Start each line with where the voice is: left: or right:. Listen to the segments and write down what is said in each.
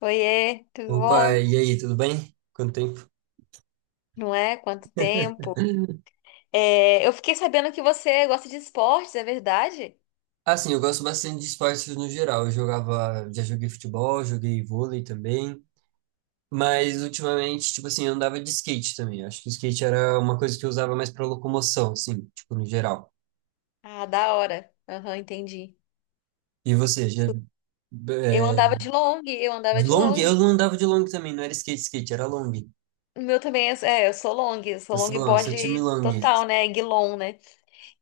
left: Oiê, tudo
right: Opa,
left: bom?
right: e aí, tudo bem? Quanto tempo?
left: Não é? Quanto tempo? É, eu fiquei sabendo que você gosta de esportes, é verdade?
right: Assim, eu gosto bastante de esportes no geral. Eu jogava, já joguei futebol, joguei vôlei também, mas ultimamente, tipo assim, eu andava de skate também. Eu acho que o skate era uma coisa que eu usava mais para locomoção, assim, tipo, no geral.
left: Ah, da hora. Aham, entendi.
right: E você, já,
left: Eu andava de long, eu
right: de
left: andava de
right: long?
left: long.
right: Eu não andava de long também, não era skate, skate, era long.
left: O meu também é, eu sou
right: Eu sou long,
left: longboard
right: sou time long.
left: total, né? Guilon, né?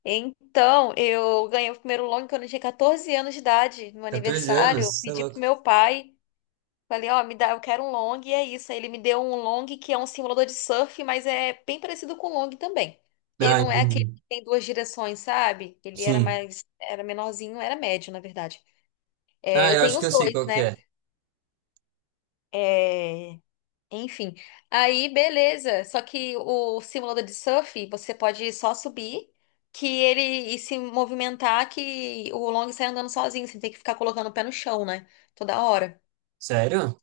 left: Então, eu ganhei o primeiro long quando eu tinha 14 anos de idade, no meu
right: 14
left: aniversário.
right: anos?
left: Eu
right: Você é
left: pedi pro
right: louco.
left: meu pai. Falei, ó, me dá, eu quero um long e é isso. Aí ele me deu um long que é um simulador de surf, mas é bem parecido com o long também. Ele
right: Ah,
left: não é aquele
right: entendi.
left: que tem duas direções, sabe? Ele era
right: Sim.
left: mais, era menorzinho, era médio, na verdade. É,
right: Ah,
left: eu
right: eu
left: tenho
right: acho que
left: os
right: eu sei
left: dois,
right: qual que
left: né?
right: é.
left: É, enfim. Aí, beleza. Só que o simulador de surf, você pode só subir que ele e se movimentar que o long sai andando sozinho, sem ter que ficar colocando o pé no chão, né? Toda hora.
right: Sério?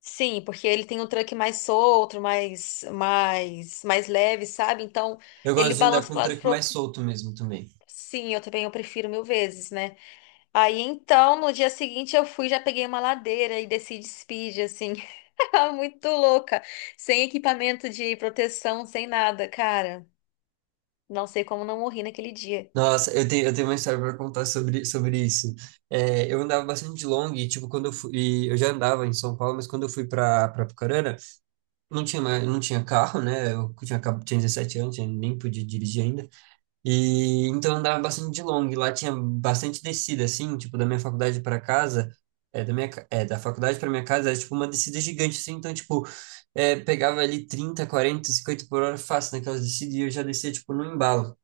left: Sim, porque ele tem um truck mais solto, mais, mais, mais leve, sabe? Então,
right: Eu
left: ele
right: gosto de andar
left: balança
right: com
left: do
right: o
left: lado
right: tranco
left: pro
right: mais
left: outro.
right: solto mesmo também.
left: Sim, eu também eu prefiro mil vezes, né? Aí então, no dia seguinte eu fui, já peguei uma ladeira e desci de speed, assim, muito louca, sem equipamento de proteção, sem nada, cara. Não sei como não morri naquele dia.
right: Nossa, eu tenho uma história para contar sobre isso. É, eu andava bastante de long, e, tipo, quando eu fui, eu já andava em São Paulo, mas quando eu fui para Apucarana, não tinha mais, não tinha carro, né? Eu tinha, tinha 17 anos, eu nem podia dirigir ainda. E então eu andava bastante de long. Lá tinha bastante descida, assim, tipo, da minha faculdade para casa, da faculdade para minha casa, era tipo uma descida gigante, assim, então, tipo, pegava ali 30, 40, 50 por hora fácil naquelas descidas e eu já descia, tipo, no embalo,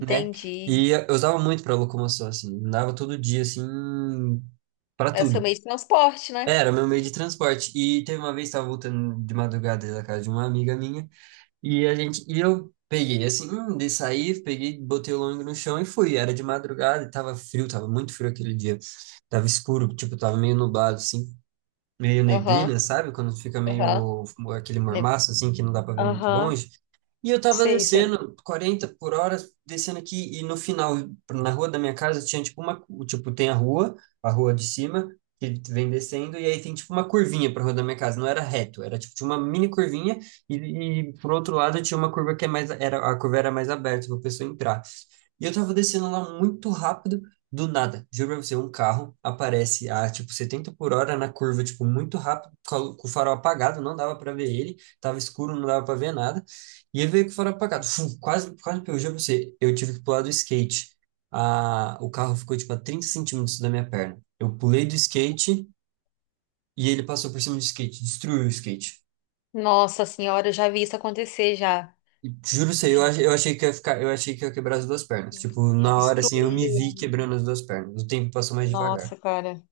right: né? E eu usava muito para locomoção, assim, andava todo dia, assim, para
left: É o seu
right: tudo.
left: meio de transporte, né?
right: Era meu meio de transporte. E teve uma vez, estava voltando de madrugada da casa de uma amiga minha, e eu peguei, assim, de sair, peguei, botei o longo no chão e fui. Era de madrugada e tava frio, tava muito frio aquele dia. Tava escuro, tipo, tava meio nublado, assim, meio neblina,
left: Aham,
right: sabe? Quando fica
left: aham.
right: meio aquele
left: Né?
right: mormaço, assim, que não dá para ver muito
left: Aham,
right: longe. E eu tava
left: sei, sei.
right: descendo 40 por hora, descendo aqui, e no final, na rua da minha casa, tinha tipo uma, tipo, tem a rua de cima, que vem descendo, e aí tem tipo uma curvinha pra rua da minha casa, não era reto, era tipo, tinha uma mini curvinha, e, e por outro lado tinha uma curva que é mais, era, a curva era mais aberta pra pessoa entrar. E eu tava descendo lá muito rápido, do nada, juro pra você, um carro aparece a tipo 70 por hora na curva, tipo, muito rápido, com o farol apagado, não dava pra ver ele, tava escuro, não dava pra ver nada. E ele veio que foram apagados. Fum, quase, quase, eu juro pra você, eu tive que pular do skate. Ah, o carro ficou, tipo, a 30 centímetros da minha perna. Eu pulei do skate e ele passou por cima do skate, destruiu o skate.
left: Nossa senhora, eu já vi isso acontecer já.
right: E, juro pra você, eu achei que ia ficar, eu achei que ia quebrar as duas pernas. Tipo,
left: E
right: na hora, assim, eu me
left: destruiu.
right: vi quebrando as duas pernas. O tempo passou mais devagar.
left: Nossa, cara.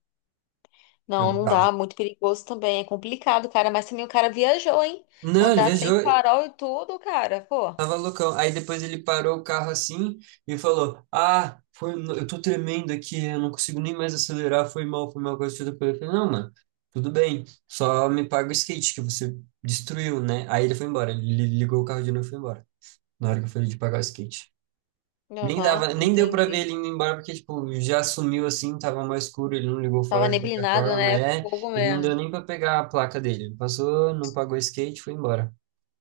left: Não,
right: Eu,
left: não
right: tá.
left: dá. Muito perigoso também. É complicado, cara. Mas também o cara viajou, hein?
right: Não, ele
left: Andar sem
right: viajou,
left: farol e tudo, cara. Pô.
right: tava loucão. Aí depois ele parou o carro assim e falou: Ah, foi, eu tô tremendo aqui, eu não consigo nem mais acelerar, foi mal, coisa toda. Eu falei: Não, mano, tudo bem, só me paga o skate que você destruiu, né? Aí ele foi embora, ele ligou o carro de novo e foi embora, na hora que eu falei de pagar o skate. Nem
left: Aham,
right: dava, nem deu pra ver
left: entendi.
right: ele indo embora, porque, tipo, já sumiu assim, tava mais escuro, ele não ligou
left: Tava
right: fora de qualquer
left: neblinado,
right: forma,
left: né? É fogo
right: e não
left: mesmo.
right: deu nem pra pegar a placa dele. Passou, não pagou o skate, foi embora.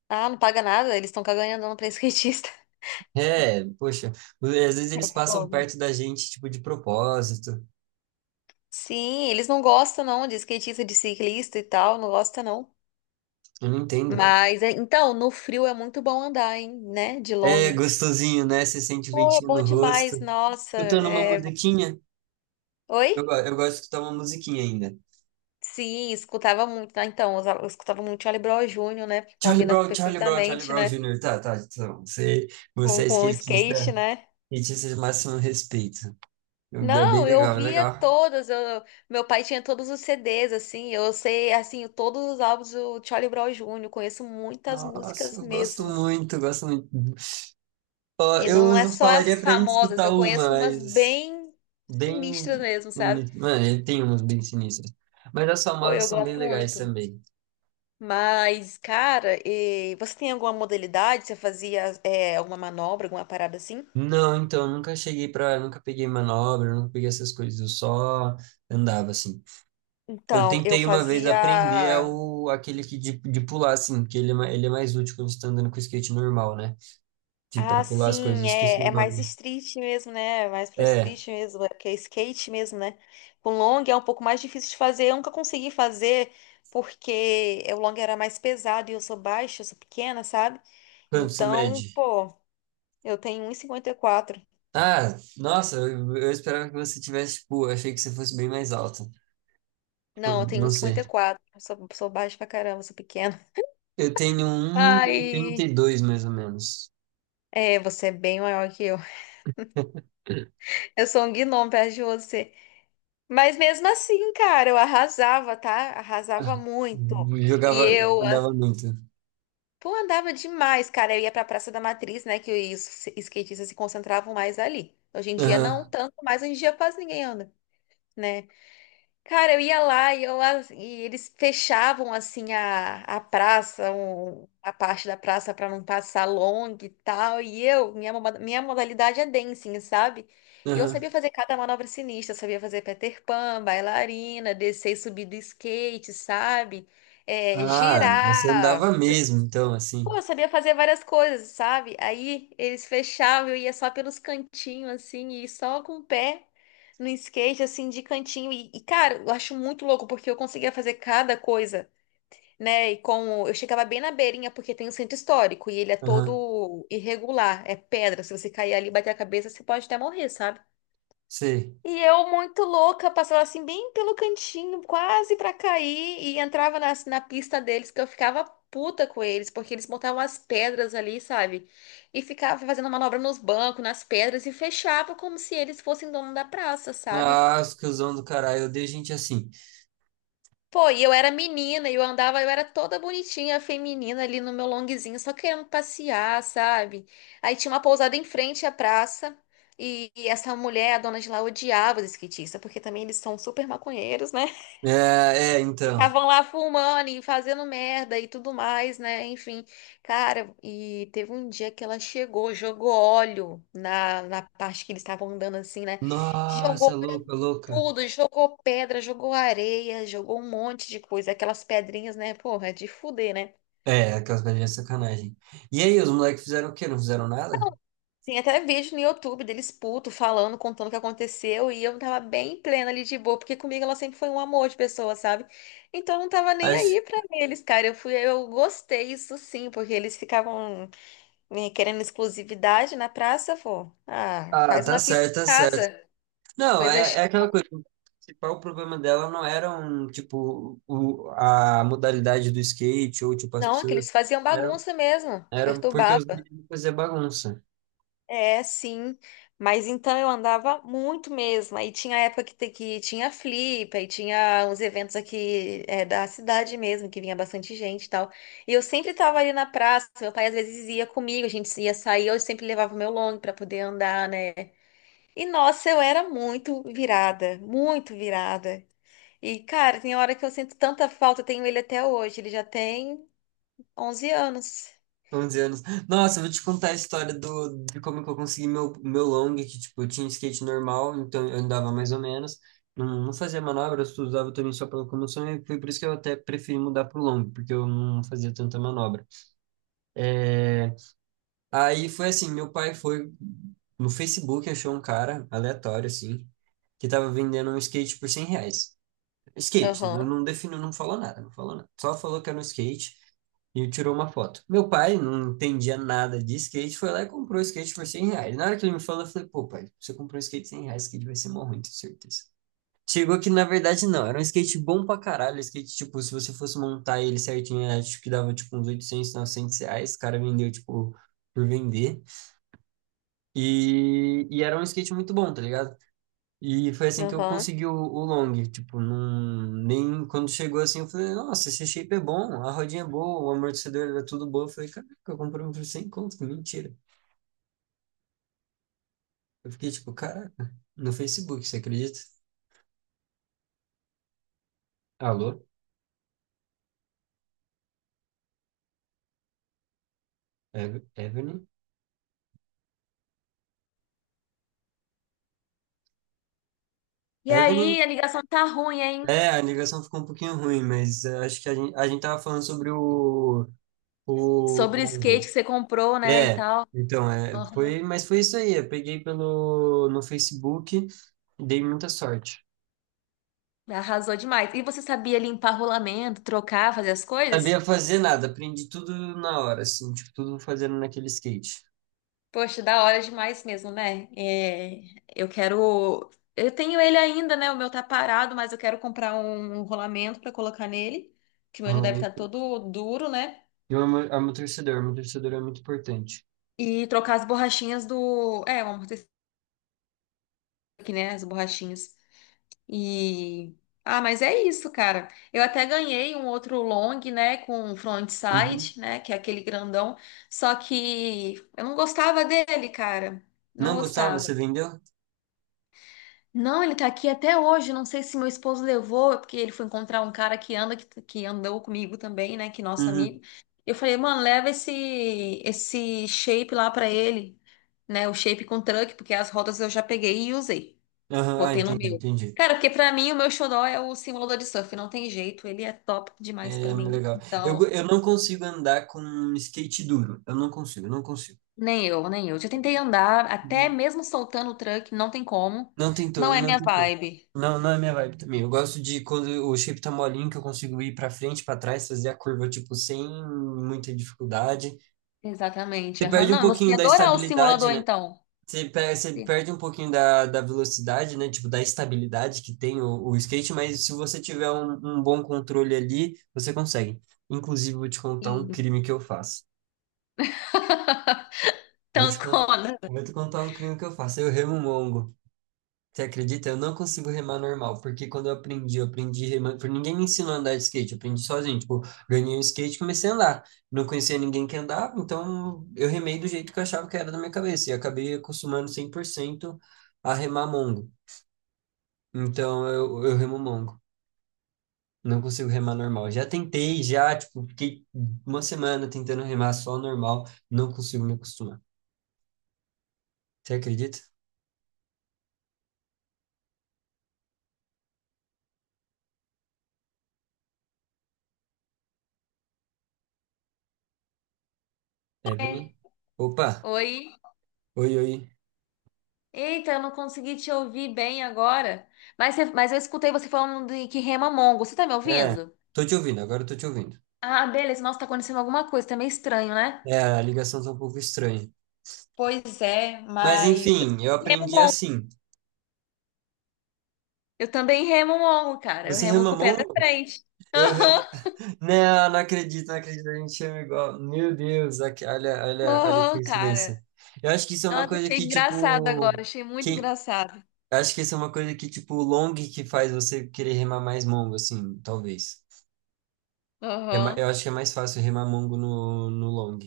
left: Ah, não paga nada. Eles estão cagando andando pra skatista.
right: É, poxa, às vezes
left: É
right: eles passam
left: fogo.
right: perto da gente, tipo, de propósito.
left: Sim, eles não gostam, não, de skatista, de ciclista e tal. Não gosta, não.
right: Eu não entendo, velho.
left: Mas, é- então, no frio é muito bom andar, hein? Né? De long.
right: É gostosinho, né? Você sente o
left: Pô, é
right: ventinho
left: bom
right: no rosto.
left: demais. Nossa.
right: Escutando uma
left: É...
right: musiquinha.
left: Oi?
right: Eu gosto de escutar uma musiquinha ainda.
left: Sim, escutava muito, né? Então, eu escutava muito Charlie Brown Júnior, né? Porque
right: Charlie
left: combina
right: Brown, Charlie Brown, Charlie
left: perfeitamente,
right: Brown
left: né?
right: Jr. Tá, tá, então, você, é
left: Com o
right: skatista,
left: skate, né?
right: skatista de máximo respeito. É bem
left: Não, eu
right: legal, é
left: via
right: legal.
left: todas. Meu pai tinha todos os CDs, assim. Eu sei, assim, todos os álbuns do Charlie Brown Júnior. Conheço muitas
right: Nossa,
left: músicas
right: eu gosto
left: mesmo.
right: muito, eu gosto muito. Ó,
left: E
right: eu
left: não é
right: não
left: só
right: falaria
left: as
right: pra gente
left: famosas,
right: escutar
left: eu
right: uma,
left: conheço umas
right: mas
left: bem
right: bem.
left: sinistras mesmo,
right: Mano,
left: sabe?
right: ele tem umas bem sinistras. Mas as
left: Pô,
right: famosas
left: eu
right: são bem
left: gosto
right: legais
left: muito.
right: também.
left: Mas, cara, e você tem alguma modalidade? Você fazia, é, alguma manobra, alguma parada assim?
right: Não, então, nunca cheguei pra. Nunca peguei manobra, nunca peguei essas coisas. Eu só andava assim. Eu
left: Então, eu
right: tentei uma vez aprender
left: fazia.
right: ao, aquele que de pular, assim, que ele, ele é mais útil quando você tá andando com o skate normal, né? De pra
left: Ah,
right: pular as coisas, eu
left: sim,
right: esqueci
left: é,
right: o
left: é mais
right: nome.
left: street mesmo, né? Mais pro
right: É,
left: street mesmo, é porque é skate mesmo, né? O long é um pouco mais difícil de fazer. Eu nunca consegui fazer porque o long era mais pesado e eu sou baixa, eu sou pequena, sabe?
right: quanto você
left: Então,
right: mede?
left: pô, eu tenho 1,54.
right: Ah, nossa, eu esperava que você tivesse, tipo, eu achei que você fosse bem mais alto. Tipo,
left: Não, eu tenho um
right: não sei.
left: 1,54. Eu sou, sou baixa pra caramba, sou pequena.
right: Eu tenho um e oitenta
left: Ai,
right: e dois mais ou menos.
left: é, você é bem maior que eu. Eu sou um gnomo perto de você. Mas mesmo assim, cara, eu arrasava, tá? Arrasava muito. E
right: Jogava,
left: eu, ah,
right: andava muito.
left: pô, andava demais, cara. Eu ia pra Praça da Matriz, né? Que os skatistas se concentravam mais ali. Hoje em dia não
right: Aham,
left: tanto, mas hoje em dia quase ninguém anda, né? Cara, eu ia lá e, e eles fechavam assim a praça, a parte da praça para não passar long e tal. E eu, minha modalidade é dancing, sabe? E eu
right: aham.
left: sabia fazer cada manobra sinistra, eu sabia fazer Peter Pan, bailarina, descer e subir do skate, sabe? É,
right: Ah, você
left: girar.
right: andava mesmo, então, assim.
left: Pô, eu sabia fazer várias coisas, sabe? Aí eles fechavam, eu ia só pelos cantinhos, assim, e só com o pé no skate, assim, de cantinho. E, cara, eu acho muito louco, porque eu conseguia fazer cada coisa, né? E como eu chegava bem na beirinha, porque tem um centro histórico, e ele é
right: Aham,
left: todo irregular, é pedra. Se você cair ali e bater a cabeça, você pode até morrer, sabe?
right: sei.
left: E eu, muito louca, passava assim bem pelo cantinho, quase pra cair, e entrava na pista deles, que eu ficava puta com eles, porque eles botavam as pedras ali, sabe? E ficava fazendo manobra nos bancos, nas pedras, e fechava como se eles fossem dono da praça, sabe?
right: Ah, os cuzão do caralho, eu odeio gente assim.
left: Pô, e eu era menina, e eu andava, eu era toda bonitinha, feminina ali no meu longuezinho, só querendo passear, sabe? Aí tinha uma pousada em frente à praça. E essa mulher, a dona de lá, odiava os skatistas, porque também eles são super maconheiros, né?
right: É, é, então.
left: Ficavam lá fumando e fazendo merda e tudo mais, né? Enfim, cara, e teve um dia que ela chegou, jogou óleo na parte que eles estavam andando assim, né?
right: Nossa,
left: Jogou pra
right: louca, louca.
left: tudo, jogou pedra, jogou areia, jogou um monte de coisa, aquelas pedrinhas, né? Porra, de fuder, né?
right: É, aquelas velhinhas sacanagem. E aí, os moleques fizeram o quê? Não fizeram nada?
left: Tem até vídeo no YouTube deles puto falando, contando o que aconteceu, e eu tava bem plena ali de boa, porque comigo ela sempre foi um amor de pessoa, sabe? Então eu não tava nem
right: Acho.
left: aí pra eles, cara. Eu fui, eu gostei isso sim, porque eles ficavam eh, querendo exclusividade na praça, pô. Ah,
right: Ah,
left: faz
right: tá
left: uma pista
right: certo,
left: em
right: tá certo.
left: casa.
right: Não, é,
left: Coisa chi-
right: é aquela coisa. O principal problema dela não eram, tipo, o, a modalidade do skate ou, tipo, as
left: Não, é que
right: pessoas.
left: eles faziam
right: Eram,
left: bagunça mesmo,
right: eram porque os
left: perturbava.
right: meninos faziam bagunça.
left: É, sim. Mas então eu andava muito mesmo. Aí tinha época que tinha Flip, aí tinha uns eventos aqui é, da cidade mesmo, que vinha bastante gente e tal. E eu sempre tava ali na praça, meu pai às vezes ia comigo, a gente ia sair, eu sempre levava o meu long pra poder andar, né? E nossa, eu era muito virada, muito virada. E cara, tem hora que eu sinto tanta falta, eu tenho ele até hoje, ele já tem 11 anos.
right: 11 anos. Nossa, eu vou te contar a história do, de como que eu consegui meu long, que, tipo, eu tinha um skate normal, então eu andava mais ou menos. Não, não fazia manobras, tu usava também só pra locomoção, e foi por isso que eu até preferi mudar pro long, porque eu não fazia tanta manobra. É, Aí foi assim, meu pai foi no Facebook, achou um cara aleatório, assim, que tava vendendo um skate por 100 reais. Skate, não,
left: Aham,
right: não definiu, não falou nada, não falou nada. Só falou que era um skate e tirou uma foto. Meu pai não entendia nada de skate, foi lá e comprou o skate por 100 reais. Na hora que ele me falou, eu falei, pô, pai, você comprou um skate 100 reais, esse skate vai ser mó ruim, tenho certeza. Chegou que, na verdade, não, era um skate bom pra caralho, skate, tipo, se você fosse montar ele certinho, acho que dava, tipo, uns 800 900 reais, o cara vendeu, tipo, por vender. E era um skate muito bom, tá ligado? E foi assim que eu
left: aham.
right: consegui o long, tipo, nem quando chegou assim, eu falei, nossa, esse shape é bom, a rodinha é boa, o amortecedor era tudo bom. Eu falei, caraca, eu comprei um por 100 conto, que mentira. Eu fiquei tipo, caraca, no Facebook, você acredita? Alô? Evelyn?
left: E
right: Evelyn?
left: aí, a ligação tá ruim, hein?
right: É, a ligação ficou um pouquinho ruim, mas acho que a gente tava falando sobre o
left: Sobre o skate
right: long.
left: que você comprou, né, e
right: É,
left: tal.
right: então,
left: Aham.
right: foi, mas foi isso aí. Eu peguei no Facebook e dei muita sorte.
left: Arrasou demais. E você sabia limpar rolamento, trocar, fazer as coisas?
right: Sabia fazer nada, aprendi tudo na hora, assim, tipo, tudo fazendo naquele skate.
left: Poxa, da hora demais mesmo, né? É, eu quero. Eu tenho ele ainda, né? O meu tá parado, mas eu quero comprar um rolamento pra colocar nele, que o
right: O
left: meu já deve estar
right: rolamento.
left: todo duro, né?
right: E o amortecedor é muito importante.
left: E trocar as borrachinhas do. É, o amortecedor aqui, né? As borrachinhas. E ah, mas é isso, cara. Eu até ganhei um outro long, né, com
right: Uhum.
left: frontside, né, que é aquele grandão, só que eu não gostava dele, cara. Não
right: Não gostava? Você
left: gostava.
right: vendeu?
left: Não, ele tá aqui até hoje. Não sei se meu esposo levou, porque ele foi encontrar um cara que anda que andou comigo também, né, que é nosso
right: Uhum.
left: amigo. Eu falei, mano, leva esse shape lá pra ele, né, o shape com truck, porque as rodas eu já peguei e usei.
right: Aham, ah,
left: Botei no
right: entendi,
left: meu.
right: entendi.
left: Cara, porque pra mim o meu xodó é o simulador de surf, não tem jeito, ele é top demais
right: É
left: pra mim.
right: legal. Eu, go-
left: Então,
right: eu não consigo andar com um skate duro. Eu não consigo, eu não consigo.
left: nem eu, nem eu. Já tentei andar, até mesmo soltando o truck, não tem como.
right: Não tem
left: Não
right: turno,
left: é
right: não
left: minha
right: tem como.
left: vibe.
right: Não, não é minha vibe também. Eu gosto de quando o shape tá molinho, que eu consigo ir pra frente, pra trás, fazer a curva, tipo, sem muita dificuldade.
left: Exatamente.
right: Você
left: Aham.
right: perde um
left: Não, você
right: pouquinho
left: ia
right: da
left: adorar o
right: estabilidade,
left: simulador
right: né?
left: então.
right: Você
left: Sim.
right: perde um pouquinho da velocidade, né? Tipo, da estabilidade que tem o skate, mas se você tiver um bom controle ali, você consegue. Inclusive, vou te contar um crime que eu faço. Vou
left: Então,
right: te, con-
left: Conan.
right: vou te contar um crime que eu faço. Eu remungo. Você acredita? Eu não consigo remar normal, porque quando eu aprendi remando, porque ninguém me ensinou a andar de skate, eu aprendi sozinho, tipo, ganhei um skate e comecei a andar. Não conhecia ninguém que andava, então eu remei do jeito que eu achava que era da minha cabeça, e acabei acostumando 100% a remar mongo. Então eu remo mongo, não consigo remar normal. Já tentei, já, tipo, fiquei uma semana tentando remar só normal, não consigo me acostumar. Você acredita?
left: É.
right: Evelyn? Opa,
left: Oi.
right: oi, oi.
left: Eita, eu não consegui te ouvir bem agora. Mas, você- mas eu escutei você falando de que rema mongo. Você tá me
right: É,
left: ouvindo?
right: tô te ouvindo, agora eu tô te ouvindo.
left: Ah, beleza. Nossa, tá acontecendo alguma coisa. Tá meio estranho, né?
right: É, a ligação tá um pouco estranha.
left: Pois é,
right: Mas
left: mas
right: enfim, eu
left: remo
right: aprendi
left: mongo.
right: assim.
left: Eu também remo mongo, cara. Eu
right: Você
left: remo
right: rema
left: com o pé da
right: mongo?
left: frente.
right: Eu remo.
left: Aham,
right: Não, não acredito, não acredito, a gente chama igual. Meu Deus, olha, olha, olha que
left: aham, cara.
right: coincidência. Eu acho que isso é uma
left: Nossa,
right: coisa
left: achei
right: que,
left: engraçado agora.
right: tipo.
left: Achei muito
right: Quem.
left: engraçado.
right: Eu acho que isso é uma coisa que, tipo, o long que faz você querer remar mais mongo, assim, talvez. Eu
left: Aham.
right: acho que é mais fácil remar mongo no long.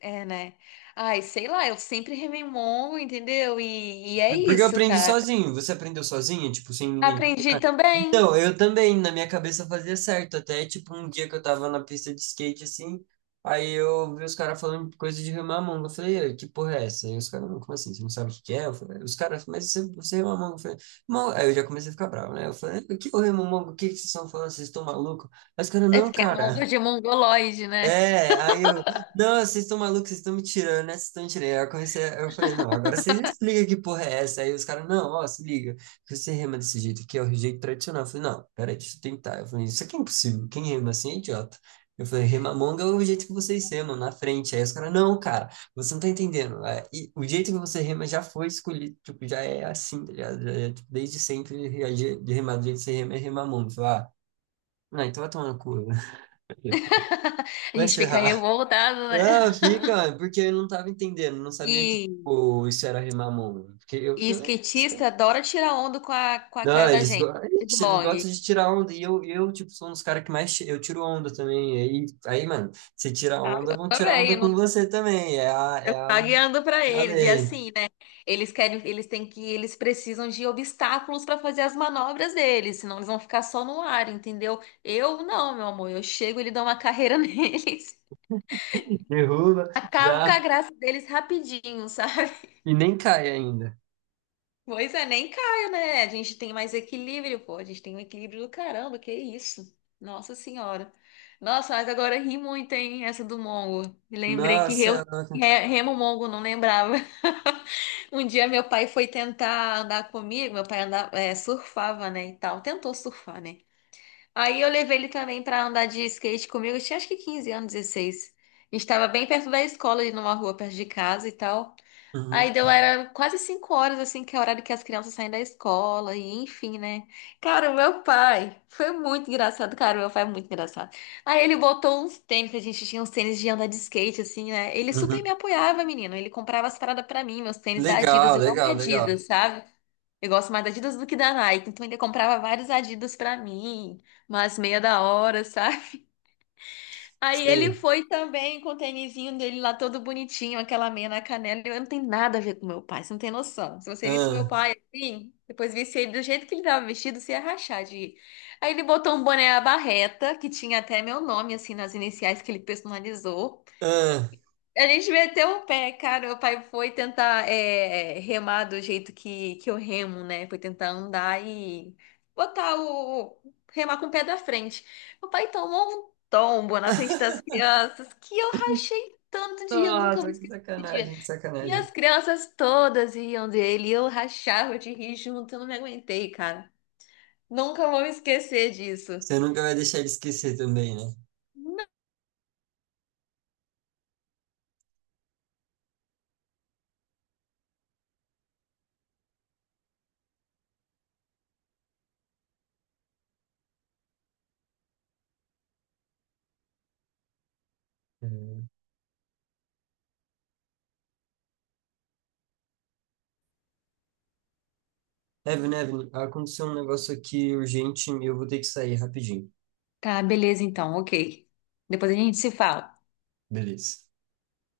left: É, né? Ai, sei lá. Eu sempre remei mongo, entendeu? E é
right: Porque eu
left: isso,
right: aprendi
left: cara.
right: sozinho. Você aprendeu sozinho, tipo, sem ninguém.
left: Aprendi também.
right: Então, eu também, na minha cabeça fazia certo, até tipo um dia que eu tava na pista de skate assim, aí eu vi os caras falando coisa de remar a manga, eu falei: "Ei, que porra é essa?" Aí os caras: "Não, como assim, você não sabe o que que é?" Eu falei, os caras, mas você, rema a manga, eu falei, "Mão-", aí eu já comecei a ficar bravo, né? Eu falei, o que eu remo a manga? O que que vocês estão falando? Vocês estão malucos? Aí os caras,
left: É
right: não,
left: porque é mongo
right: cara.
left: de mongoloide, né?
right: É, aí eu, não, vocês estão malucos, vocês estão me tirando, né? Vocês estão me tirando. Aí eu comecei, eu falei, não, agora vocês explicam que porra é essa. Aí os caras, não, ó, se liga, que você rema desse jeito aqui, é o jeito tradicional. Eu falei, não, peraí, deixa eu tentar. Eu falei, isso aqui é impossível, quem rema assim é idiota. Eu falei, rema monga é o jeito que vocês remam, na frente. Aí os caras, não, cara, você não tá entendendo. É, e o jeito que você rema já foi escolhido, tipo, já é assim, tá ligado? Já é, tipo, desde sempre, de remar do jeito que você rema é remar. Eu falei, ah, não, então vai tomar no cu,
left: A
right: vai se
left: gente fica
right: ferrar.
left: revoltado, né?
right: Ah, fica, mano, porque eu não tava entendendo, não sabia que,
left: E,
right: tipo, isso era rimar mano. Porque eu
left: e
right: falei: "Ah, esse cara-".
left: skatista adora tirar onda com a
right: Não,
left: cara da gente.
right: ixi, eles gostam
left: Blog.
right: de tirar onda, e eu tipo, sou um dos caras que mais, eu tiro onda também, aí, aí, mano, se tirar
left: Ah,
right: onda,
left: eu
right: vão tirar onda
left: também.
right: com você também, é a,
left: Eu pagando para eles. E
right: lei.
left: assim, né? Eles querem, eles têm que, eles precisam de obstáculos para fazer as manobras deles, senão eles vão ficar só no ar, entendeu? Eu não, meu amor. Eu chego, ele dá uma carreira neles.
right: Derruba,
left: Acabo com a
right: já,
left: graça deles rapidinho, sabe?
right: e nem cai ainda.
left: Pois é, nem caio, né? A gente tem mais equilíbrio, pô. A gente tem um equilíbrio do caramba, que isso. Nossa Senhora. Nossa, mas agora ri muito, hein? Essa do Mongo. Me lembrei que eu
right: Nossa, nossa.
left: remo Mongo, não lembrava. Um dia meu pai foi tentar andar comigo, meu pai andava, é, surfava, né, e tal. Tentou surfar, né? Aí eu levei ele também pra andar de skate comigo. Eu tinha acho que 15 anos, 16. A gente tava bem perto da escola, ali numa rua perto de casa e tal.
right: Uhum,
left: Aí deu, era quase 5 horas, assim, que é o horário que as crianças saem da escola, e enfim, né? Cara, o meu pai foi muito engraçado, cara, o meu pai é muito engraçado. Aí ele botou uns tênis, que a gente tinha uns tênis de andar de skate, assim, né? Ele super me
right: uhum.
left: apoiava, menino. Ele comprava as paradas pra mim, meus tênis da Adidas.
right: Legal,
left: Eu amo
right: legal, legal.
left: Adidas, sabe? Eu gosto mais da Adidas do que da Nike. Então ele comprava vários Adidas pra mim, umas meia da hora, sabe? Aí ele
right: Sim.
left: foi também com o tênisinho dele lá todo bonitinho, aquela meia na canela. Eu não tenho nada a ver com meu pai, você não tem noção. Se você visse meu
right: Ah,
left: pai assim, depois visse ele do jeito que ele tava vestido, você ia rachar de rir. Aí ele botou um boné à barreta, que tinha até meu nome, assim, nas iniciais que ele personalizou.
right: ah.
left: A gente meteu o pé, cara. Meu pai foi tentar é, remar do jeito que eu remo, né? Foi tentar andar e botar o. remar com o pé da frente. Meu pai tomou um tombo na frente das crianças que eu rachei tanto de rir, eu nunca vou
right: Nossa, que
left: esquecer esse dia.
right: sacanagem, que
left: E
right: sacanagem.
left: as crianças todas riam dele, e eu rachava de rir junto, eu não me aguentei, cara. Nunca vou me esquecer disso.
right: Você nunca vai deixar ele esquecer também, né? Uhum. Evan, Evan, aconteceu um negócio aqui urgente e eu vou ter que sair rapidinho.
left: Tá, beleza então, ok. Depois a gente se fala.
right: Beleza.